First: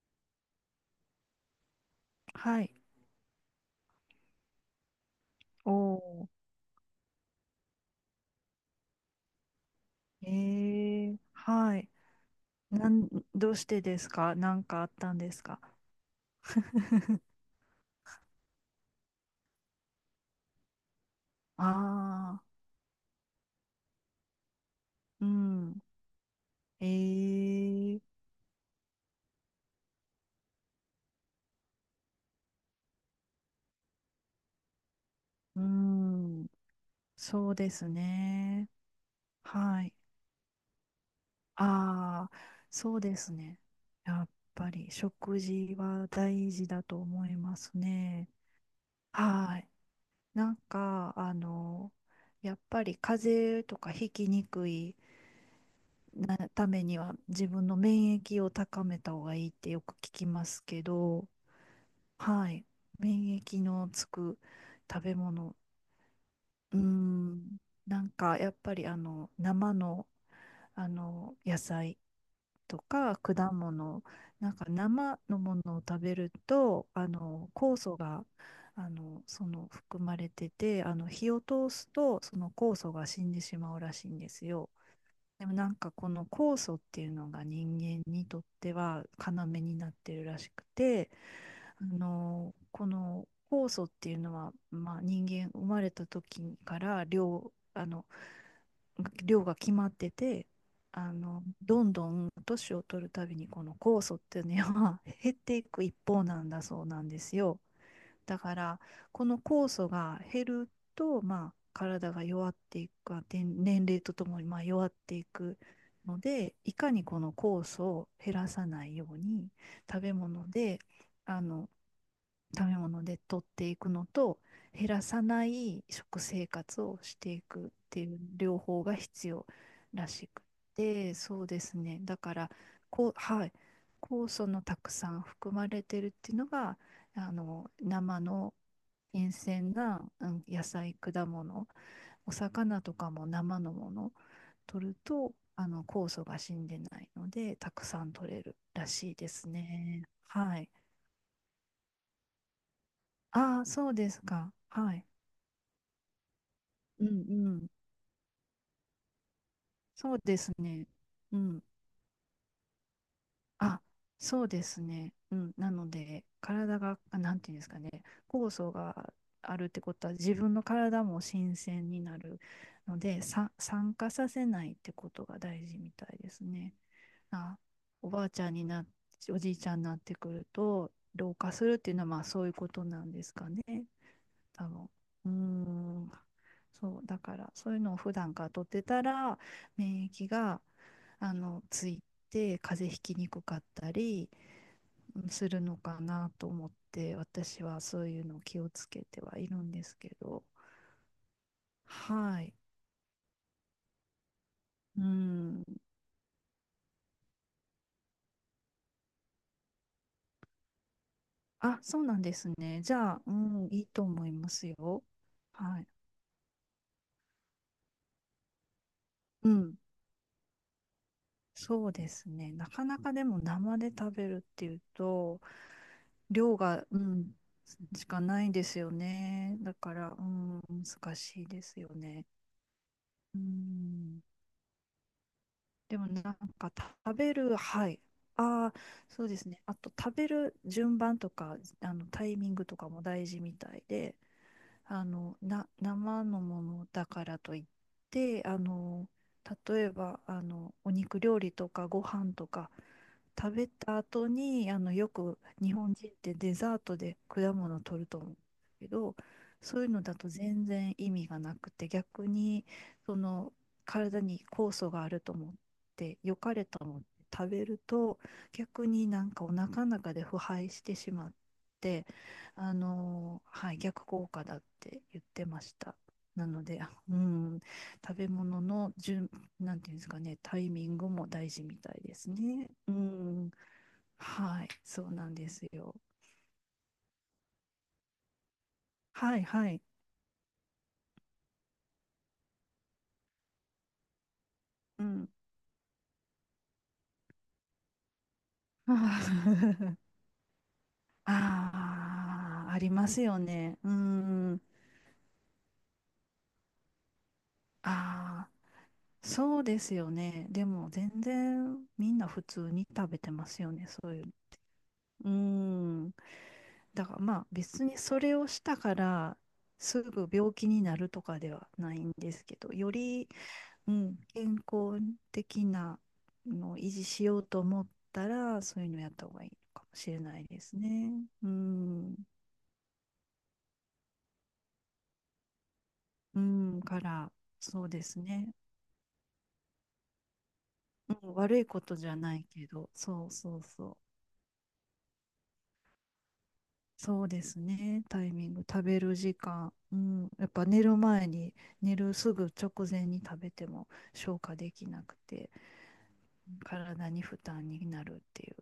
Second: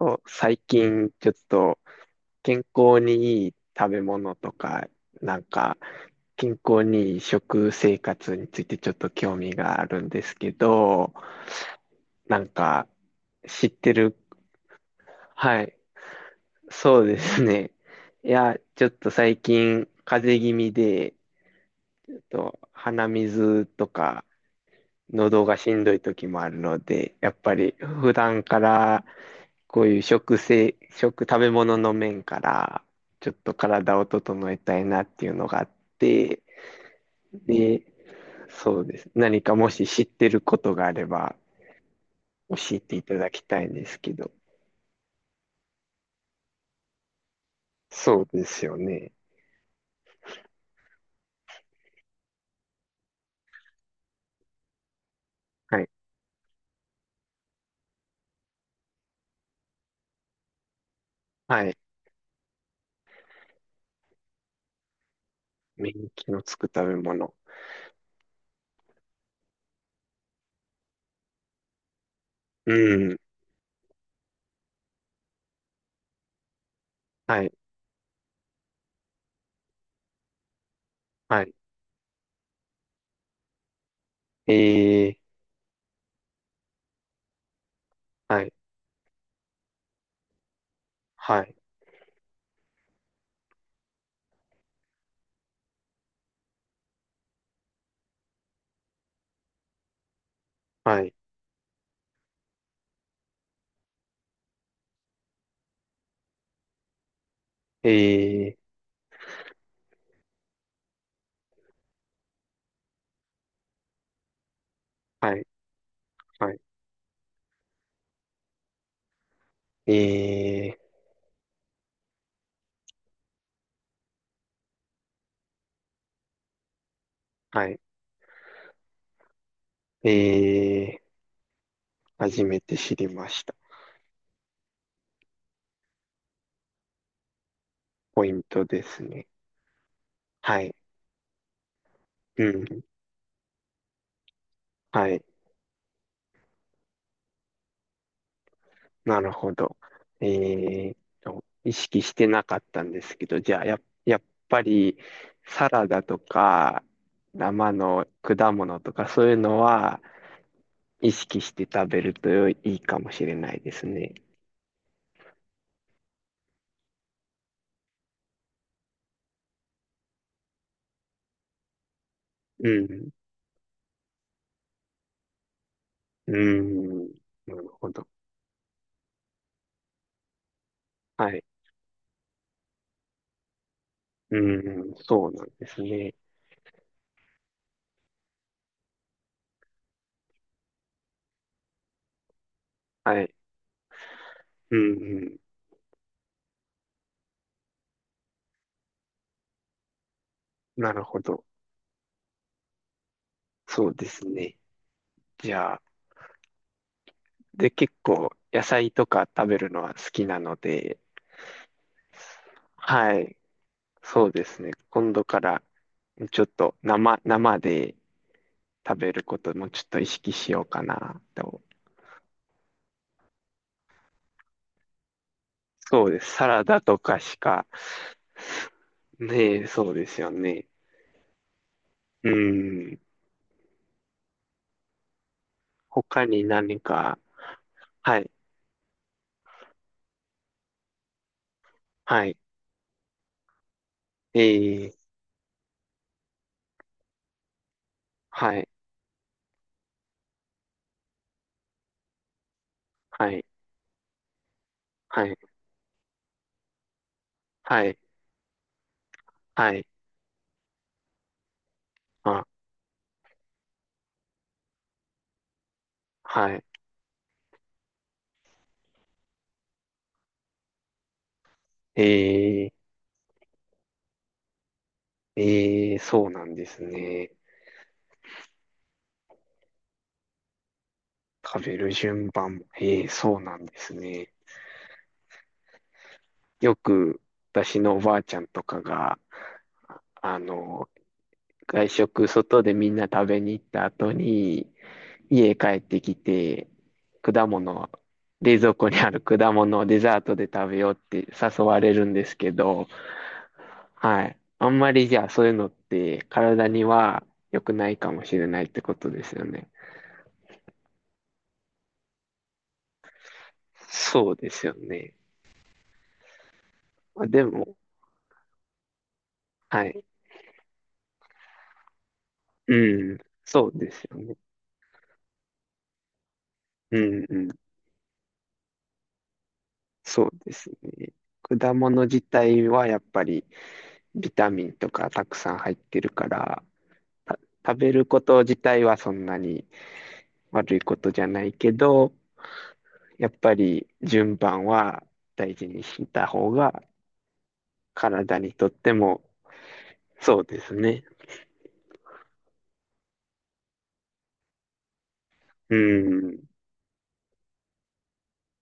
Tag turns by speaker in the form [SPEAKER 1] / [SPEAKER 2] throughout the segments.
[SPEAKER 1] そう最近ちょっと
[SPEAKER 2] は
[SPEAKER 1] 健
[SPEAKER 2] い。
[SPEAKER 1] 康にいい食べ物とか、なん
[SPEAKER 2] お
[SPEAKER 1] か
[SPEAKER 2] ー。
[SPEAKER 1] 健康にいい食生活についてちょっと興味があるんで
[SPEAKER 2] え
[SPEAKER 1] すけど、
[SPEAKER 2] はい。
[SPEAKER 1] なんか
[SPEAKER 2] なん、どうし
[SPEAKER 1] 知っ
[SPEAKER 2] て
[SPEAKER 1] て
[SPEAKER 2] です
[SPEAKER 1] る、
[SPEAKER 2] か？なんかあったんですか？
[SPEAKER 1] はい、そうで すね。いや、ちょっと最近風邪気味で、ちょっ
[SPEAKER 2] ああ、
[SPEAKER 1] と鼻水とか
[SPEAKER 2] う
[SPEAKER 1] 喉がし
[SPEAKER 2] ん。
[SPEAKER 1] んどい時もあるの
[SPEAKER 2] え
[SPEAKER 1] で、やっぱり
[SPEAKER 2] ー、
[SPEAKER 1] 普段からこういう食生、食、食べ物の面からちょっと体を整えたいなっていうのが
[SPEAKER 2] う
[SPEAKER 1] あって、
[SPEAKER 2] ん。そうで
[SPEAKER 1] で、
[SPEAKER 2] すね。
[SPEAKER 1] そうです。何かも
[SPEAKER 2] は
[SPEAKER 1] し
[SPEAKER 2] い。
[SPEAKER 1] 知ってることがあれば
[SPEAKER 2] ああ、
[SPEAKER 1] 教え
[SPEAKER 2] そ
[SPEAKER 1] て
[SPEAKER 2] う
[SPEAKER 1] いた
[SPEAKER 2] で
[SPEAKER 1] だ
[SPEAKER 2] す
[SPEAKER 1] き
[SPEAKER 2] ね。
[SPEAKER 1] たいんですけ
[SPEAKER 2] やっ
[SPEAKER 1] ど。
[SPEAKER 2] ぱり食事は大事だと思います
[SPEAKER 1] そう
[SPEAKER 2] ね。
[SPEAKER 1] ですよね。
[SPEAKER 2] はい。なんか、やっぱり風邪とかひきにくい
[SPEAKER 1] はい。
[SPEAKER 2] なためには自分の免疫を高めた方がいいってよく聞きますけど、
[SPEAKER 1] はい。
[SPEAKER 2] はい、免疫のつく食べ物、
[SPEAKER 1] 免疫のつく
[SPEAKER 2] うー
[SPEAKER 1] 食べ物。
[SPEAKER 2] ん、なんかやっぱり生の、野菜
[SPEAKER 1] う
[SPEAKER 2] とか
[SPEAKER 1] ん。
[SPEAKER 2] 果物、なんか生のものを食べると、あ
[SPEAKER 1] は
[SPEAKER 2] の
[SPEAKER 1] い。
[SPEAKER 2] 酵素が含まれてて、あの火を
[SPEAKER 1] はい。
[SPEAKER 2] 通すとその酵素が死んでしまうらしいんですよ。
[SPEAKER 1] えー、
[SPEAKER 2] でもなんかこの酵素っていうのが人間にと
[SPEAKER 1] は
[SPEAKER 2] っ
[SPEAKER 1] い。
[SPEAKER 2] ては要になってるらしくて、
[SPEAKER 1] はい。
[SPEAKER 2] あのこの酵素っていうのは、まあ、人間生まれた時から量、あの量が決まってて、
[SPEAKER 1] は
[SPEAKER 2] あ
[SPEAKER 1] い。
[SPEAKER 2] のどんどん年を取るたびにこの酵素っていうのは減っていく一方なんだそうなんですよ。
[SPEAKER 1] え
[SPEAKER 2] だか
[SPEAKER 1] ー、
[SPEAKER 2] らこの酵素が減ると、まあ、体が弱っていくか年齢とともにまあ弱ってい
[SPEAKER 1] はい。
[SPEAKER 2] くの
[SPEAKER 1] は
[SPEAKER 2] で、
[SPEAKER 1] い。
[SPEAKER 2] いかにこの酵素を減らさないように食べ物
[SPEAKER 1] え
[SPEAKER 2] で
[SPEAKER 1] ー
[SPEAKER 2] あの食べ物で取っていくのと、減らさない食生活をしていく
[SPEAKER 1] は
[SPEAKER 2] っ
[SPEAKER 1] い。
[SPEAKER 2] ていう両方が必要らしく
[SPEAKER 1] えー、
[SPEAKER 2] て、そうですね。だか
[SPEAKER 1] 初
[SPEAKER 2] ら、
[SPEAKER 1] めて知り
[SPEAKER 2] こう、
[SPEAKER 1] まし
[SPEAKER 2] はい、
[SPEAKER 1] た。
[SPEAKER 2] 酵素のたくさん含まれてるっていうのが、あの、生
[SPEAKER 1] ポイン
[SPEAKER 2] の
[SPEAKER 1] トですね。
[SPEAKER 2] 新鮮な、うん、
[SPEAKER 1] は
[SPEAKER 2] 野
[SPEAKER 1] い。
[SPEAKER 2] 菜、果物、お
[SPEAKER 1] う
[SPEAKER 2] 魚
[SPEAKER 1] ん。
[SPEAKER 2] とかも生のもの取る
[SPEAKER 1] はい。
[SPEAKER 2] と、あの、酵素が死んでないので、たくさん取れるらしい
[SPEAKER 1] な
[SPEAKER 2] で
[SPEAKER 1] る
[SPEAKER 2] す
[SPEAKER 1] ほど。
[SPEAKER 2] ね。
[SPEAKER 1] え
[SPEAKER 2] はい。
[SPEAKER 1] ーと、意識してなかったんですけど、じゃ
[SPEAKER 2] あ
[SPEAKER 1] あ、
[SPEAKER 2] あ、そうで
[SPEAKER 1] やっ
[SPEAKER 2] すか。
[SPEAKER 1] ぱ
[SPEAKER 2] は
[SPEAKER 1] り、
[SPEAKER 2] い。
[SPEAKER 1] サラダとか、
[SPEAKER 2] うんうん。
[SPEAKER 1] 生の果物とか、そういうのは、
[SPEAKER 2] そうですね。
[SPEAKER 1] 意
[SPEAKER 2] う
[SPEAKER 1] 識し
[SPEAKER 2] ん。
[SPEAKER 1] て食べるといいかもしれないで
[SPEAKER 2] あ、
[SPEAKER 1] すね。
[SPEAKER 2] そうですね。うん。なので、体が、あなんていうんですかね、酵素があるってことは、自分の体も新鮮になる
[SPEAKER 1] う
[SPEAKER 2] の
[SPEAKER 1] ん。
[SPEAKER 2] で、酸化させないってことが大事みたいで
[SPEAKER 1] う
[SPEAKER 2] すね。
[SPEAKER 1] ん。な
[SPEAKER 2] あ、
[SPEAKER 1] るほど。
[SPEAKER 2] おばあちゃんになっ、おじいちゃんになってくると、
[SPEAKER 1] は
[SPEAKER 2] 老
[SPEAKER 1] い。
[SPEAKER 2] 化するっていうのは、まあそういうことなんですかね。
[SPEAKER 1] う
[SPEAKER 2] 多分。
[SPEAKER 1] ん。そ
[SPEAKER 2] うー
[SPEAKER 1] うなんです
[SPEAKER 2] ん。
[SPEAKER 1] ね。
[SPEAKER 2] そう、だから、そういうのを普段から取ってたら、免疫が、あの、ついて、風邪ひき
[SPEAKER 1] は
[SPEAKER 2] に
[SPEAKER 1] い。
[SPEAKER 2] くかったり
[SPEAKER 1] うん。う
[SPEAKER 2] うん
[SPEAKER 1] ん
[SPEAKER 2] するのかなと思って、私はそういうのを気をつけてはいるんですけど。
[SPEAKER 1] なるほど。
[SPEAKER 2] はい。
[SPEAKER 1] そうですね。
[SPEAKER 2] う
[SPEAKER 1] じ
[SPEAKER 2] ん。
[SPEAKER 1] ゃあ、で、結構野菜とか食べるのは好きなので、
[SPEAKER 2] あ、そうなんですね。じゃ
[SPEAKER 1] は
[SPEAKER 2] あ、う
[SPEAKER 1] い、
[SPEAKER 2] ん、いいと
[SPEAKER 1] そ
[SPEAKER 2] 思
[SPEAKER 1] う
[SPEAKER 2] い
[SPEAKER 1] で
[SPEAKER 2] ま
[SPEAKER 1] す
[SPEAKER 2] す
[SPEAKER 1] ね。
[SPEAKER 2] よ。
[SPEAKER 1] 今度から
[SPEAKER 2] はい。
[SPEAKER 1] ちょっと生、生で食べるこ
[SPEAKER 2] う
[SPEAKER 1] とも
[SPEAKER 2] ん。
[SPEAKER 1] ちょっと意識しようかなと。
[SPEAKER 2] そうですね。なかなかでも生で食べるっていうと、
[SPEAKER 1] そうです。サ
[SPEAKER 2] 量
[SPEAKER 1] ラダ
[SPEAKER 2] が、う
[SPEAKER 1] とか
[SPEAKER 2] ん、
[SPEAKER 1] しか、
[SPEAKER 2] しかないんですよね。
[SPEAKER 1] ねえ、
[SPEAKER 2] だ
[SPEAKER 1] そ
[SPEAKER 2] か
[SPEAKER 1] うで
[SPEAKER 2] ら、
[SPEAKER 1] す
[SPEAKER 2] う
[SPEAKER 1] よ
[SPEAKER 2] ん、
[SPEAKER 1] ね。
[SPEAKER 2] 難しいですよね。
[SPEAKER 1] うん。
[SPEAKER 2] うん、でもなん
[SPEAKER 1] 他に
[SPEAKER 2] か
[SPEAKER 1] 何
[SPEAKER 2] 食
[SPEAKER 1] か、
[SPEAKER 2] べる、はい。
[SPEAKER 1] はい、
[SPEAKER 2] ああ、そうですね。あと食べる順番とか、あのタ
[SPEAKER 1] はい、
[SPEAKER 2] イミングとかも大事みたいで、
[SPEAKER 1] ええ、
[SPEAKER 2] あのな生のものだからといって、あ
[SPEAKER 1] はい、
[SPEAKER 2] の、例えばあのお肉料理とかご飯とか
[SPEAKER 1] はい、
[SPEAKER 2] 食べた後にあのよ
[SPEAKER 1] はい、
[SPEAKER 2] く日本人ってデザートで果物を
[SPEAKER 1] はい、
[SPEAKER 2] 取ると思うけど、
[SPEAKER 1] は
[SPEAKER 2] そう
[SPEAKER 1] い、
[SPEAKER 2] いうのだと全然意味がなくて、逆
[SPEAKER 1] あ、
[SPEAKER 2] にその体に酵素があると思って良
[SPEAKER 1] は
[SPEAKER 2] か
[SPEAKER 1] い、
[SPEAKER 2] れと思って食べると、逆になんかお腹の中で腐敗してしまっ
[SPEAKER 1] え
[SPEAKER 2] て。
[SPEAKER 1] え、
[SPEAKER 2] あの、はい、逆効果だって言ってまし
[SPEAKER 1] え
[SPEAKER 2] た。
[SPEAKER 1] え、そうな
[SPEAKER 2] な
[SPEAKER 1] ん
[SPEAKER 2] の
[SPEAKER 1] で
[SPEAKER 2] で、
[SPEAKER 1] す
[SPEAKER 2] あう
[SPEAKER 1] ね。
[SPEAKER 2] ん、食べ物の順、なんていうんですかね、タイミングも大事
[SPEAKER 1] 食べ
[SPEAKER 2] み
[SPEAKER 1] る
[SPEAKER 2] たいで
[SPEAKER 1] 順
[SPEAKER 2] す
[SPEAKER 1] 番も、
[SPEAKER 2] ね。う
[SPEAKER 1] ええ、そう
[SPEAKER 2] ん、
[SPEAKER 1] なんですね。
[SPEAKER 2] はい、そうなんですよ。
[SPEAKER 1] よく私のおばあちゃんとかが、
[SPEAKER 2] はい、はい、
[SPEAKER 1] あの、外食、外でみんな食べに行った後に、
[SPEAKER 2] うん。
[SPEAKER 1] 家帰ってきて、果物、冷蔵庫にある 果物を デザートで食べようって誘われるんですけ
[SPEAKER 2] ああ、あ
[SPEAKER 1] ど、
[SPEAKER 2] りますよね。う
[SPEAKER 1] はい。
[SPEAKER 2] ん。
[SPEAKER 1] あんまりじゃあそういうのって体には良くないかもしれ
[SPEAKER 2] ああ、
[SPEAKER 1] ないってことですよ
[SPEAKER 2] そう
[SPEAKER 1] ね。
[SPEAKER 2] ですよね。でも全然みんな普通に食べてますよね、そういうの。
[SPEAKER 1] そうですよね。
[SPEAKER 2] うん。だから
[SPEAKER 1] まあ、
[SPEAKER 2] ま
[SPEAKER 1] で
[SPEAKER 2] あ
[SPEAKER 1] も、
[SPEAKER 2] 別にそれをしたから
[SPEAKER 1] は
[SPEAKER 2] す
[SPEAKER 1] い。
[SPEAKER 2] ぐ病気になるとかではないんですけど、よ
[SPEAKER 1] うん、
[SPEAKER 2] り、
[SPEAKER 1] そうで
[SPEAKER 2] う
[SPEAKER 1] す
[SPEAKER 2] ん、
[SPEAKER 1] よね。
[SPEAKER 2] 健康的なのを維
[SPEAKER 1] う
[SPEAKER 2] 持
[SPEAKER 1] ん
[SPEAKER 2] し
[SPEAKER 1] う
[SPEAKER 2] よう
[SPEAKER 1] ん。
[SPEAKER 2] と思ったら、そういうのやった方がいいのかもしれ
[SPEAKER 1] そう
[SPEAKER 2] ない
[SPEAKER 1] で
[SPEAKER 2] で
[SPEAKER 1] す
[SPEAKER 2] すね。
[SPEAKER 1] ね。
[SPEAKER 2] う
[SPEAKER 1] 果物
[SPEAKER 2] ん、
[SPEAKER 1] 自体はやっぱりビタミンとかたくさん入ってるか
[SPEAKER 2] う
[SPEAKER 1] ら、
[SPEAKER 2] ん、から、
[SPEAKER 1] た食
[SPEAKER 2] そう
[SPEAKER 1] べ
[SPEAKER 2] で
[SPEAKER 1] る
[SPEAKER 2] す
[SPEAKER 1] こと
[SPEAKER 2] ね。
[SPEAKER 1] 自体はそんなに悪いことじゃ
[SPEAKER 2] うん、
[SPEAKER 1] ない
[SPEAKER 2] 悪い
[SPEAKER 1] け
[SPEAKER 2] ことじ
[SPEAKER 1] ど、
[SPEAKER 2] ゃないけど、
[SPEAKER 1] や
[SPEAKER 2] そう
[SPEAKER 1] っぱ
[SPEAKER 2] そう
[SPEAKER 1] り
[SPEAKER 2] そう。
[SPEAKER 1] 順番は大事にした方が
[SPEAKER 2] そうですね。タイ
[SPEAKER 1] 体
[SPEAKER 2] ミ
[SPEAKER 1] に
[SPEAKER 2] ング、
[SPEAKER 1] とっ
[SPEAKER 2] 食
[SPEAKER 1] て
[SPEAKER 2] べる
[SPEAKER 1] も
[SPEAKER 2] 時間、うん、
[SPEAKER 1] そう
[SPEAKER 2] やっ
[SPEAKER 1] で
[SPEAKER 2] ぱ
[SPEAKER 1] す
[SPEAKER 2] 寝る
[SPEAKER 1] ね。
[SPEAKER 2] 前に、寝るすぐ直前に食べても消化できなくて、
[SPEAKER 1] うん。
[SPEAKER 2] 体に負担になるっていう。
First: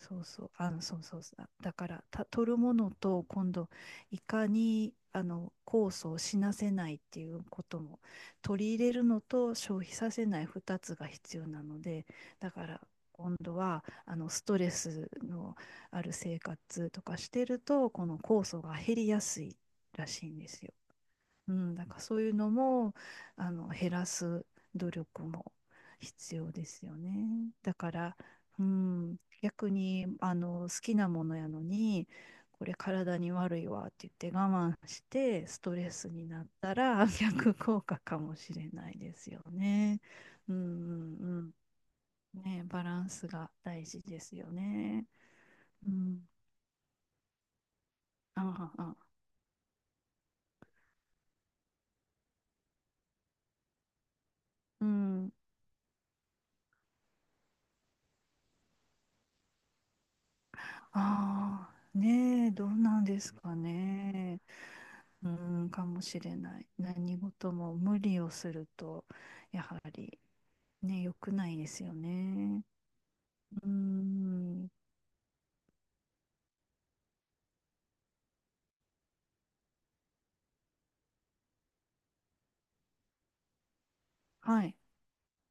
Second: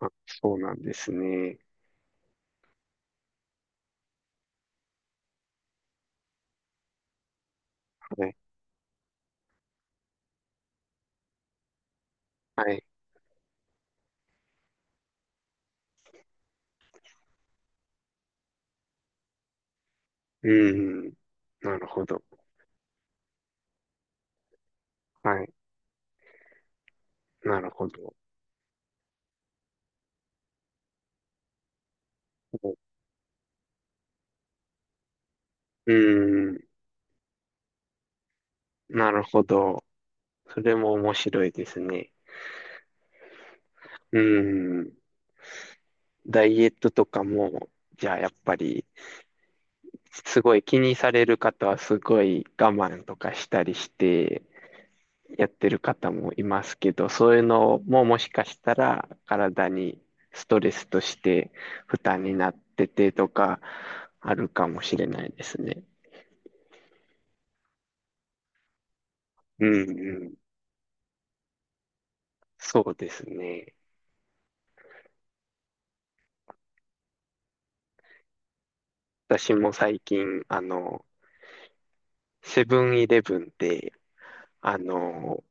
[SPEAKER 1] あ、
[SPEAKER 2] うそう、
[SPEAKER 1] そう
[SPEAKER 2] あ
[SPEAKER 1] な
[SPEAKER 2] の、
[SPEAKER 1] んで
[SPEAKER 2] そう
[SPEAKER 1] す
[SPEAKER 2] そうそう。
[SPEAKER 1] ね。
[SPEAKER 2] だから、取るものと、今度、いかに、あの、酵素を死なせないっていうことも、
[SPEAKER 1] はい。
[SPEAKER 2] 取り入れるのと消費させない2つが必要なので、だか
[SPEAKER 1] は
[SPEAKER 2] ら、
[SPEAKER 1] い。
[SPEAKER 2] 今度は、あの、ストレスのある生活とかしてると、この酵素が減りやすいらしいんです
[SPEAKER 1] う
[SPEAKER 2] よ。
[SPEAKER 1] ん。
[SPEAKER 2] うん、
[SPEAKER 1] なる
[SPEAKER 2] だから
[SPEAKER 1] ほ
[SPEAKER 2] そ
[SPEAKER 1] ど。
[SPEAKER 2] ういうのもあの減らす努力
[SPEAKER 1] はい。
[SPEAKER 2] も必要ですよね。
[SPEAKER 1] なる
[SPEAKER 2] だ
[SPEAKER 1] ほ
[SPEAKER 2] か
[SPEAKER 1] ど。
[SPEAKER 2] ら、うん、逆にあの好きなものやのにこれ体に悪いわって言って我慢してストレ
[SPEAKER 1] う
[SPEAKER 2] スになっ
[SPEAKER 1] ん。
[SPEAKER 2] たら 逆効果かもしれない
[SPEAKER 1] な
[SPEAKER 2] で
[SPEAKER 1] る
[SPEAKER 2] す
[SPEAKER 1] ほ
[SPEAKER 2] よ
[SPEAKER 1] ど。
[SPEAKER 2] ね。うん
[SPEAKER 1] それも面
[SPEAKER 2] う
[SPEAKER 1] 白い
[SPEAKER 2] ん
[SPEAKER 1] ですね。
[SPEAKER 2] うん。ね、バランスが大事
[SPEAKER 1] う
[SPEAKER 2] ですよ
[SPEAKER 1] ん。
[SPEAKER 2] ね。うん。
[SPEAKER 1] ダイエットとかも、じゃあやっぱ
[SPEAKER 2] あ
[SPEAKER 1] り、
[SPEAKER 2] あ、ああ
[SPEAKER 1] すごい気にされる方はすごい我慢とかしたりして
[SPEAKER 2] うん。
[SPEAKER 1] やってる方もいますけど、そういうのももしかしたら体にストレスとして
[SPEAKER 2] あ
[SPEAKER 1] 負
[SPEAKER 2] あ、
[SPEAKER 1] 担に
[SPEAKER 2] ね
[SPEAKER 1] な
[SPEAKER 2] え、
[SPEAKER 1] っ
[SPEAKER 2] どう
[SPEAKER 1] て
[SPEAKER 2] なん
[SPEAKER 1] て
[SPEAKER 2] で
[SPEAKER 1] と
[SPEAKER 2] すか
[SPEAKER 1] かあ
[SPEAKER 2] ね。
[SPEAKER 1] るかもしれな
[SPEAKER 2] う
[SPEAKER 1] いです
[SPEAKER 2] ん、
[SPEAKER 1] ね。
[SPEAKER 2] かもしれない。何事も無理をすると、や
[SPEAKER 1] うん
[SPEAKER 2] はり
[SPEAKER 1] うん。
[SPEAKER 2] ね、良くないですよね。
[SPEAKER 1] そうです
[SPEAKER 2] う
[SPEAKER 1] ね。
[SPEAKER 2] ん、
[SPEAKER 1] 私も最近、あの、セブンイレブンで、
[SPEAKER 2] はい、
[SPEAKER 1] あの、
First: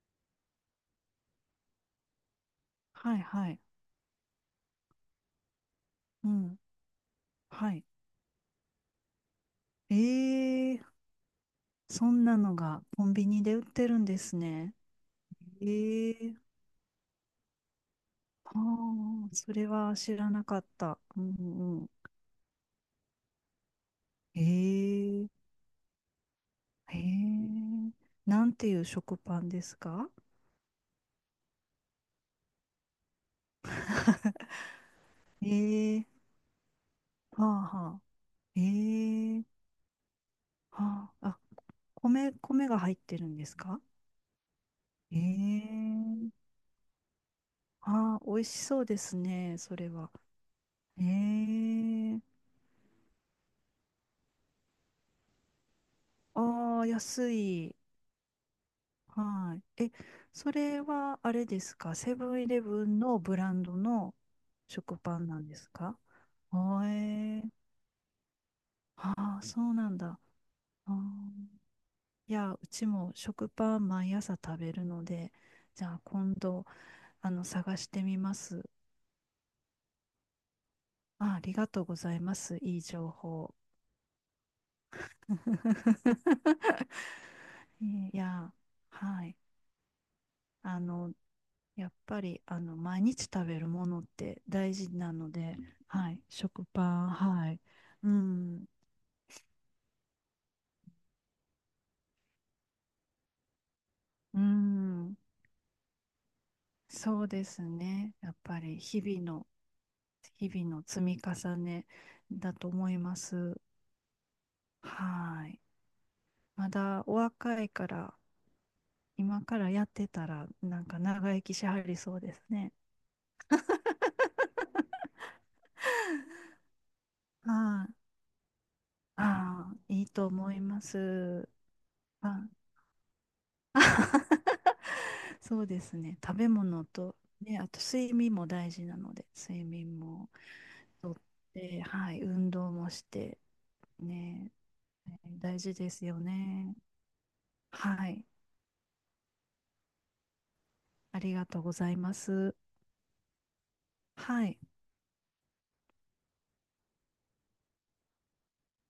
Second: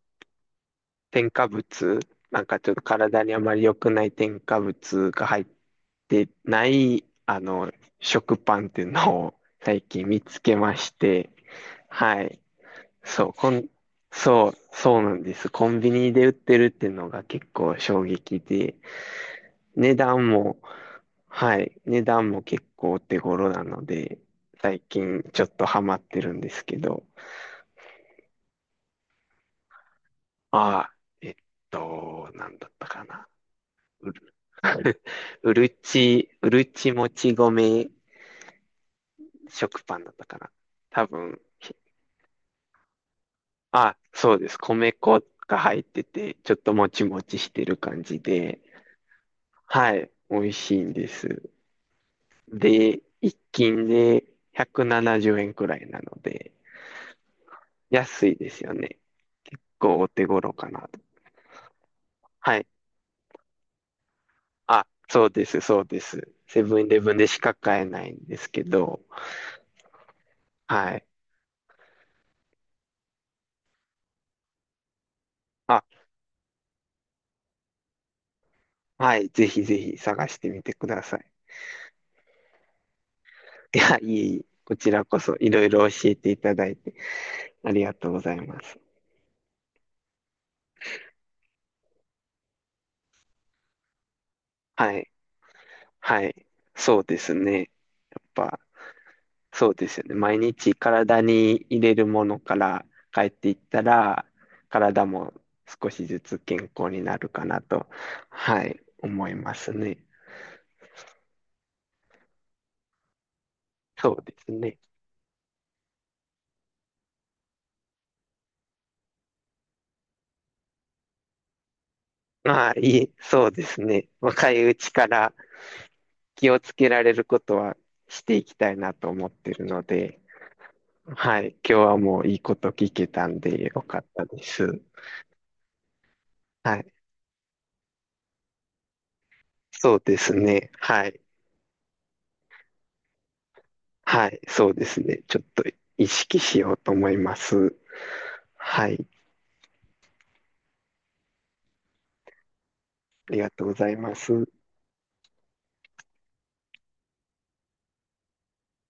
[SPEAKER 1] 添加物、なんかちょっと
[SPEAKER 2] はい、
[SPEAKER 1] 体にあ
[SPEAKER 2] は
[SPEAKER 1] ま
[SPEAKER 2] い、
[SPEAKER 1] り良くない添加物が入っ
[SPEAKER 2] う
[SPEAKER 1] て
[SPEAKER 2] ん、
[SPEAKER 1] ない、あの、
[SPEAKER 2] はい。
[SPEAKER 1] 食パンっていうのを最
[SPEAKER 2] え
[SPEAKER 1] 近見つけま
[SPEAKER 2] ー、
[SPEAKER 1] して、
[SPEAKER 2] そ
[SPEAKER 1] は
[SPEAKER 2] んな
[SPEAKER 1] い。
[SPEAKER 2] のがコン
[SPEAKER 1] そ
[SPEAKER 2] ビ
[SPEAKER 1] う、
[SPEAKER 2] ニ
[SPEAKER 1] こ
[SPEAKER 2] で売っ
[SPEAKER 1] ん、
[SPEAKER 2] てるんです
[SPEAKER 1] そう、
[SPEAKER 2] ね。
[SPEAKER 1] そうなんです。
[SPEAKER 2] え
[SPEAKER 1] コンビニで売っ
[SPEAKER 2] ー、
[SPEAKER 1] てるっていうのが結構衝撃で、
[SPEAKER 2] はあ、それ
[SPEAKER 1] 値
[SPEAKER 2] は知ら
[SPEAKER 1] 段
[SPEAKER 2] な
[SPEAKER 1] も、
[SPEAKER 2] かった。う
[SPEAKER 1] はい、
[SPEAKER 2] んうん。
[SPEAKER 1] 値段も結構お手頃なので、
[SPEAKER 2] え
[SPEAKER 1] 最近ちょ
[SPEAKER 2] ー、
[SPEAKER 1] っとハマってるんですけ
[SPEAKER 2] え
[SPEAKER 1] ど、
[SPEAKER 2] ー、なんていう食パンですか？
[SPEAKER 1] ああ、えっと、なんだったかな。うる
[SPEAKER 2] えー、
[SPEAKER 1] うるちもち
[SPEAKER 2] はあ
[SPEAKER 1] 米
[SPEAKER 2] はあ。えー、
[SPEAKER 1] 食パンだったかな。多
[SPEAKER 2] はあ、
[SPEAKER 1] 分、
[SPEAKER 2] あ、米、米が入ってるんですか？
[SPEAKER 1] あ、そうです。米粉が入って
[SPEAKER 2] ええ。
[SPEAKER 1] て、ちょっともちもちしてる感じ
[SPEAKER 2] ああ、美味し
[SPEAKER 1] で、
[SPEAKER 2] そうですね、それ
[SPEAKER 1] はい、
[SPEAKER 2] は。
[SPEAKER 1] 美味しいん
[SPEAKER 2] え
[SPEAKER 1] です。
[SPEAKER 2] え。
[SPEAKER 1] で、一斤で170円くななじゅうえんくらいなので、
[SPEAKER 2] ああ、安い。
[SPEAKER 1] 安いですよね。
[SPEAKER 2] は
[SPEAKER 1] 結
[SPEAKER 2] い。え、
[SPEAKER 1] 構お手
[SPEAKER 2] そ
[SPEAKER 1] 頃か
[SPEAKER 2] れ
[SPEAKER 1] なと。
[SPEAKER 2] はあれですか？セブンイ
[SPEAKER 1] は
[SPEAKER 2] レ
[SPEAKER 1] い。
[SPEAKER 2] ブンのブランドの
[SPEAKER 1] あ、
[SPEAKER 2] 食パ
[SPEAKER 1] そ
[SPEAKER 2] ン
[SPEAKER 1] う
[SPEAKER 2] な
[SPEAKER 1] で
[SPEAKER 2] んで
[SPEAKER 1] す、
[SPEAKER 2] す
[SPEAKER 1] そう
[SPEAKER 2] か？
[SPEAKER 1] です。セブ
[SPEAKER 2] あ、
[SPEAKER 1] ンイレブンでし
[SPEAKER 2] え
[SPEAKER 1] か
[SPEAKER 2] え、
[SPEAKER 1] 買えないんですけど、
[SPEAKER 2] ああ、そうなんだ。あ
[SPEAKER 1] はい。
[SPEAKER 2] あ、いや、うちも食パン毎朝食べるので、
[SPEAKER 1] あ、
[SPEAKER 2] じゃあ今度、あの、探してみます。
[SPEAKER 1] はい、ぜひぜひ探してみてください。
[SPEAKER 2] あ、ありがとうございます。いい情報。
[SPEAKER 1] いや、いえいえ、こちらこそいろいろ教えていただい てありがと
[SPEAKER 2] い
[SPEAKER 1] うござい
[SPEAKER 2] や、
[SPEAKER 1] ます。
[SPEAKER 2] はい。あの、やっぱり、あの、毎日食べるものって大事
[SPEAKER 1] はい、
[SPEAKER 2] なので、はい。
[SPEAKER 1] はい、
[SPEAKER 2] 食パ
[SPEAKER 1] そう
[SPEAKER 2] ン、
[SPEAKER 1] です
[SPEAKER 2] は
[SPEAKER 1] ね。
[SPEAKER 2] い。
[SPEAKER 1] や
[SPEAKER 2] う
[SPEAKER 1] っぱ、
[SPEAKER 2] ん、
[SPEAKER 1] そうですよね。毎日体に入れるものから帰っていったら、
[SPEAKER 2] う
[SPEAKER 1] 体
[SPEAKER 2] ん。
[SPEAKER 1] も少しずつ健康にな
[SPEAKER 2] そう
[SPEAKER 1] る
[SPEAKER 2] で
[SPEAKER 1] かな
[SPEAKER 2] す
[SPEAKER 1] と、
[SPEAKER 2] ね。やっぱ
[SPEAKER 1] は
[SPEAKER 2] り、
[SPEAKER 1] い、思いますね。
[SPEAKER 2] 日々の積み重ねだと思います。
[SPEAKER 1] そうですね。
[SPEAKER 2] はい。まだお若いから、今からやってたら、なんか長生きしはりそうです
[SPEAKER 1] ま
[SPEAKER 2] ね。
[SPEAKER 1] あ、いい、そうですね。若いうちから気をつけられることは
[SPEAKER 2] はい。
[SPEAKER 1] していきたいなと思ってる
[SPEAKER 2] ああ、
[SPEAKER 1] の
[SPEAKER 2] いい
[SPEAKER 1] で、
[SPEAKER 2] と思いま
[SPEAKER 1] は
[SPEAKER 2] す。
[SPEAKER 1] い。今日はもういい
[SPEAKER 2] あ、
[SPEAKER 1] こと聞けたんでよかったです。
[SPEAKER 2] そうですね。食べ
[SPEAKER 1] は
[SPEAKER 2] 物
[SPEAKER 1] い。
[SPEAKER 2] と、ね、あと睡眠も大事なので、睡
[SPEAKER 1] そ
[SPEAKER 2] 眠
[SPEAKER 1] うで
[SPEAKER 2] も
[SPEAKER 1] すね。は
[SPEAKER 2] とっ
[SPEAKER 1] い。
[SPEAKER 2] て、はい、運動もして、
[SPEAKER 1] はい。
[SPEAKER 2] ね、
[SPEAKER 1] そうです
[SPEAKER 2] えー
[SPEAKER 1] ね。ちょっ
[SPEAKER 2] 大
[SPEAKER 1] と
[SPEAKER 2] 事です
[SPEAKER 1] 意
[SPEAKER 2] よ
[SPEAKER 1] 識しよ
[SPEAKER 2] ね。
[SPEAKER 1] うと思います。
[SPEAKER 2] はい、
[SPEAKER 1] はい。
[SPEAKER 2] ありがとうございます。
[SPEAKER 1] ありがとうございま
[SPEAKER 2] は
[SPEAKER 1] す。
[SPEAKER 2] い。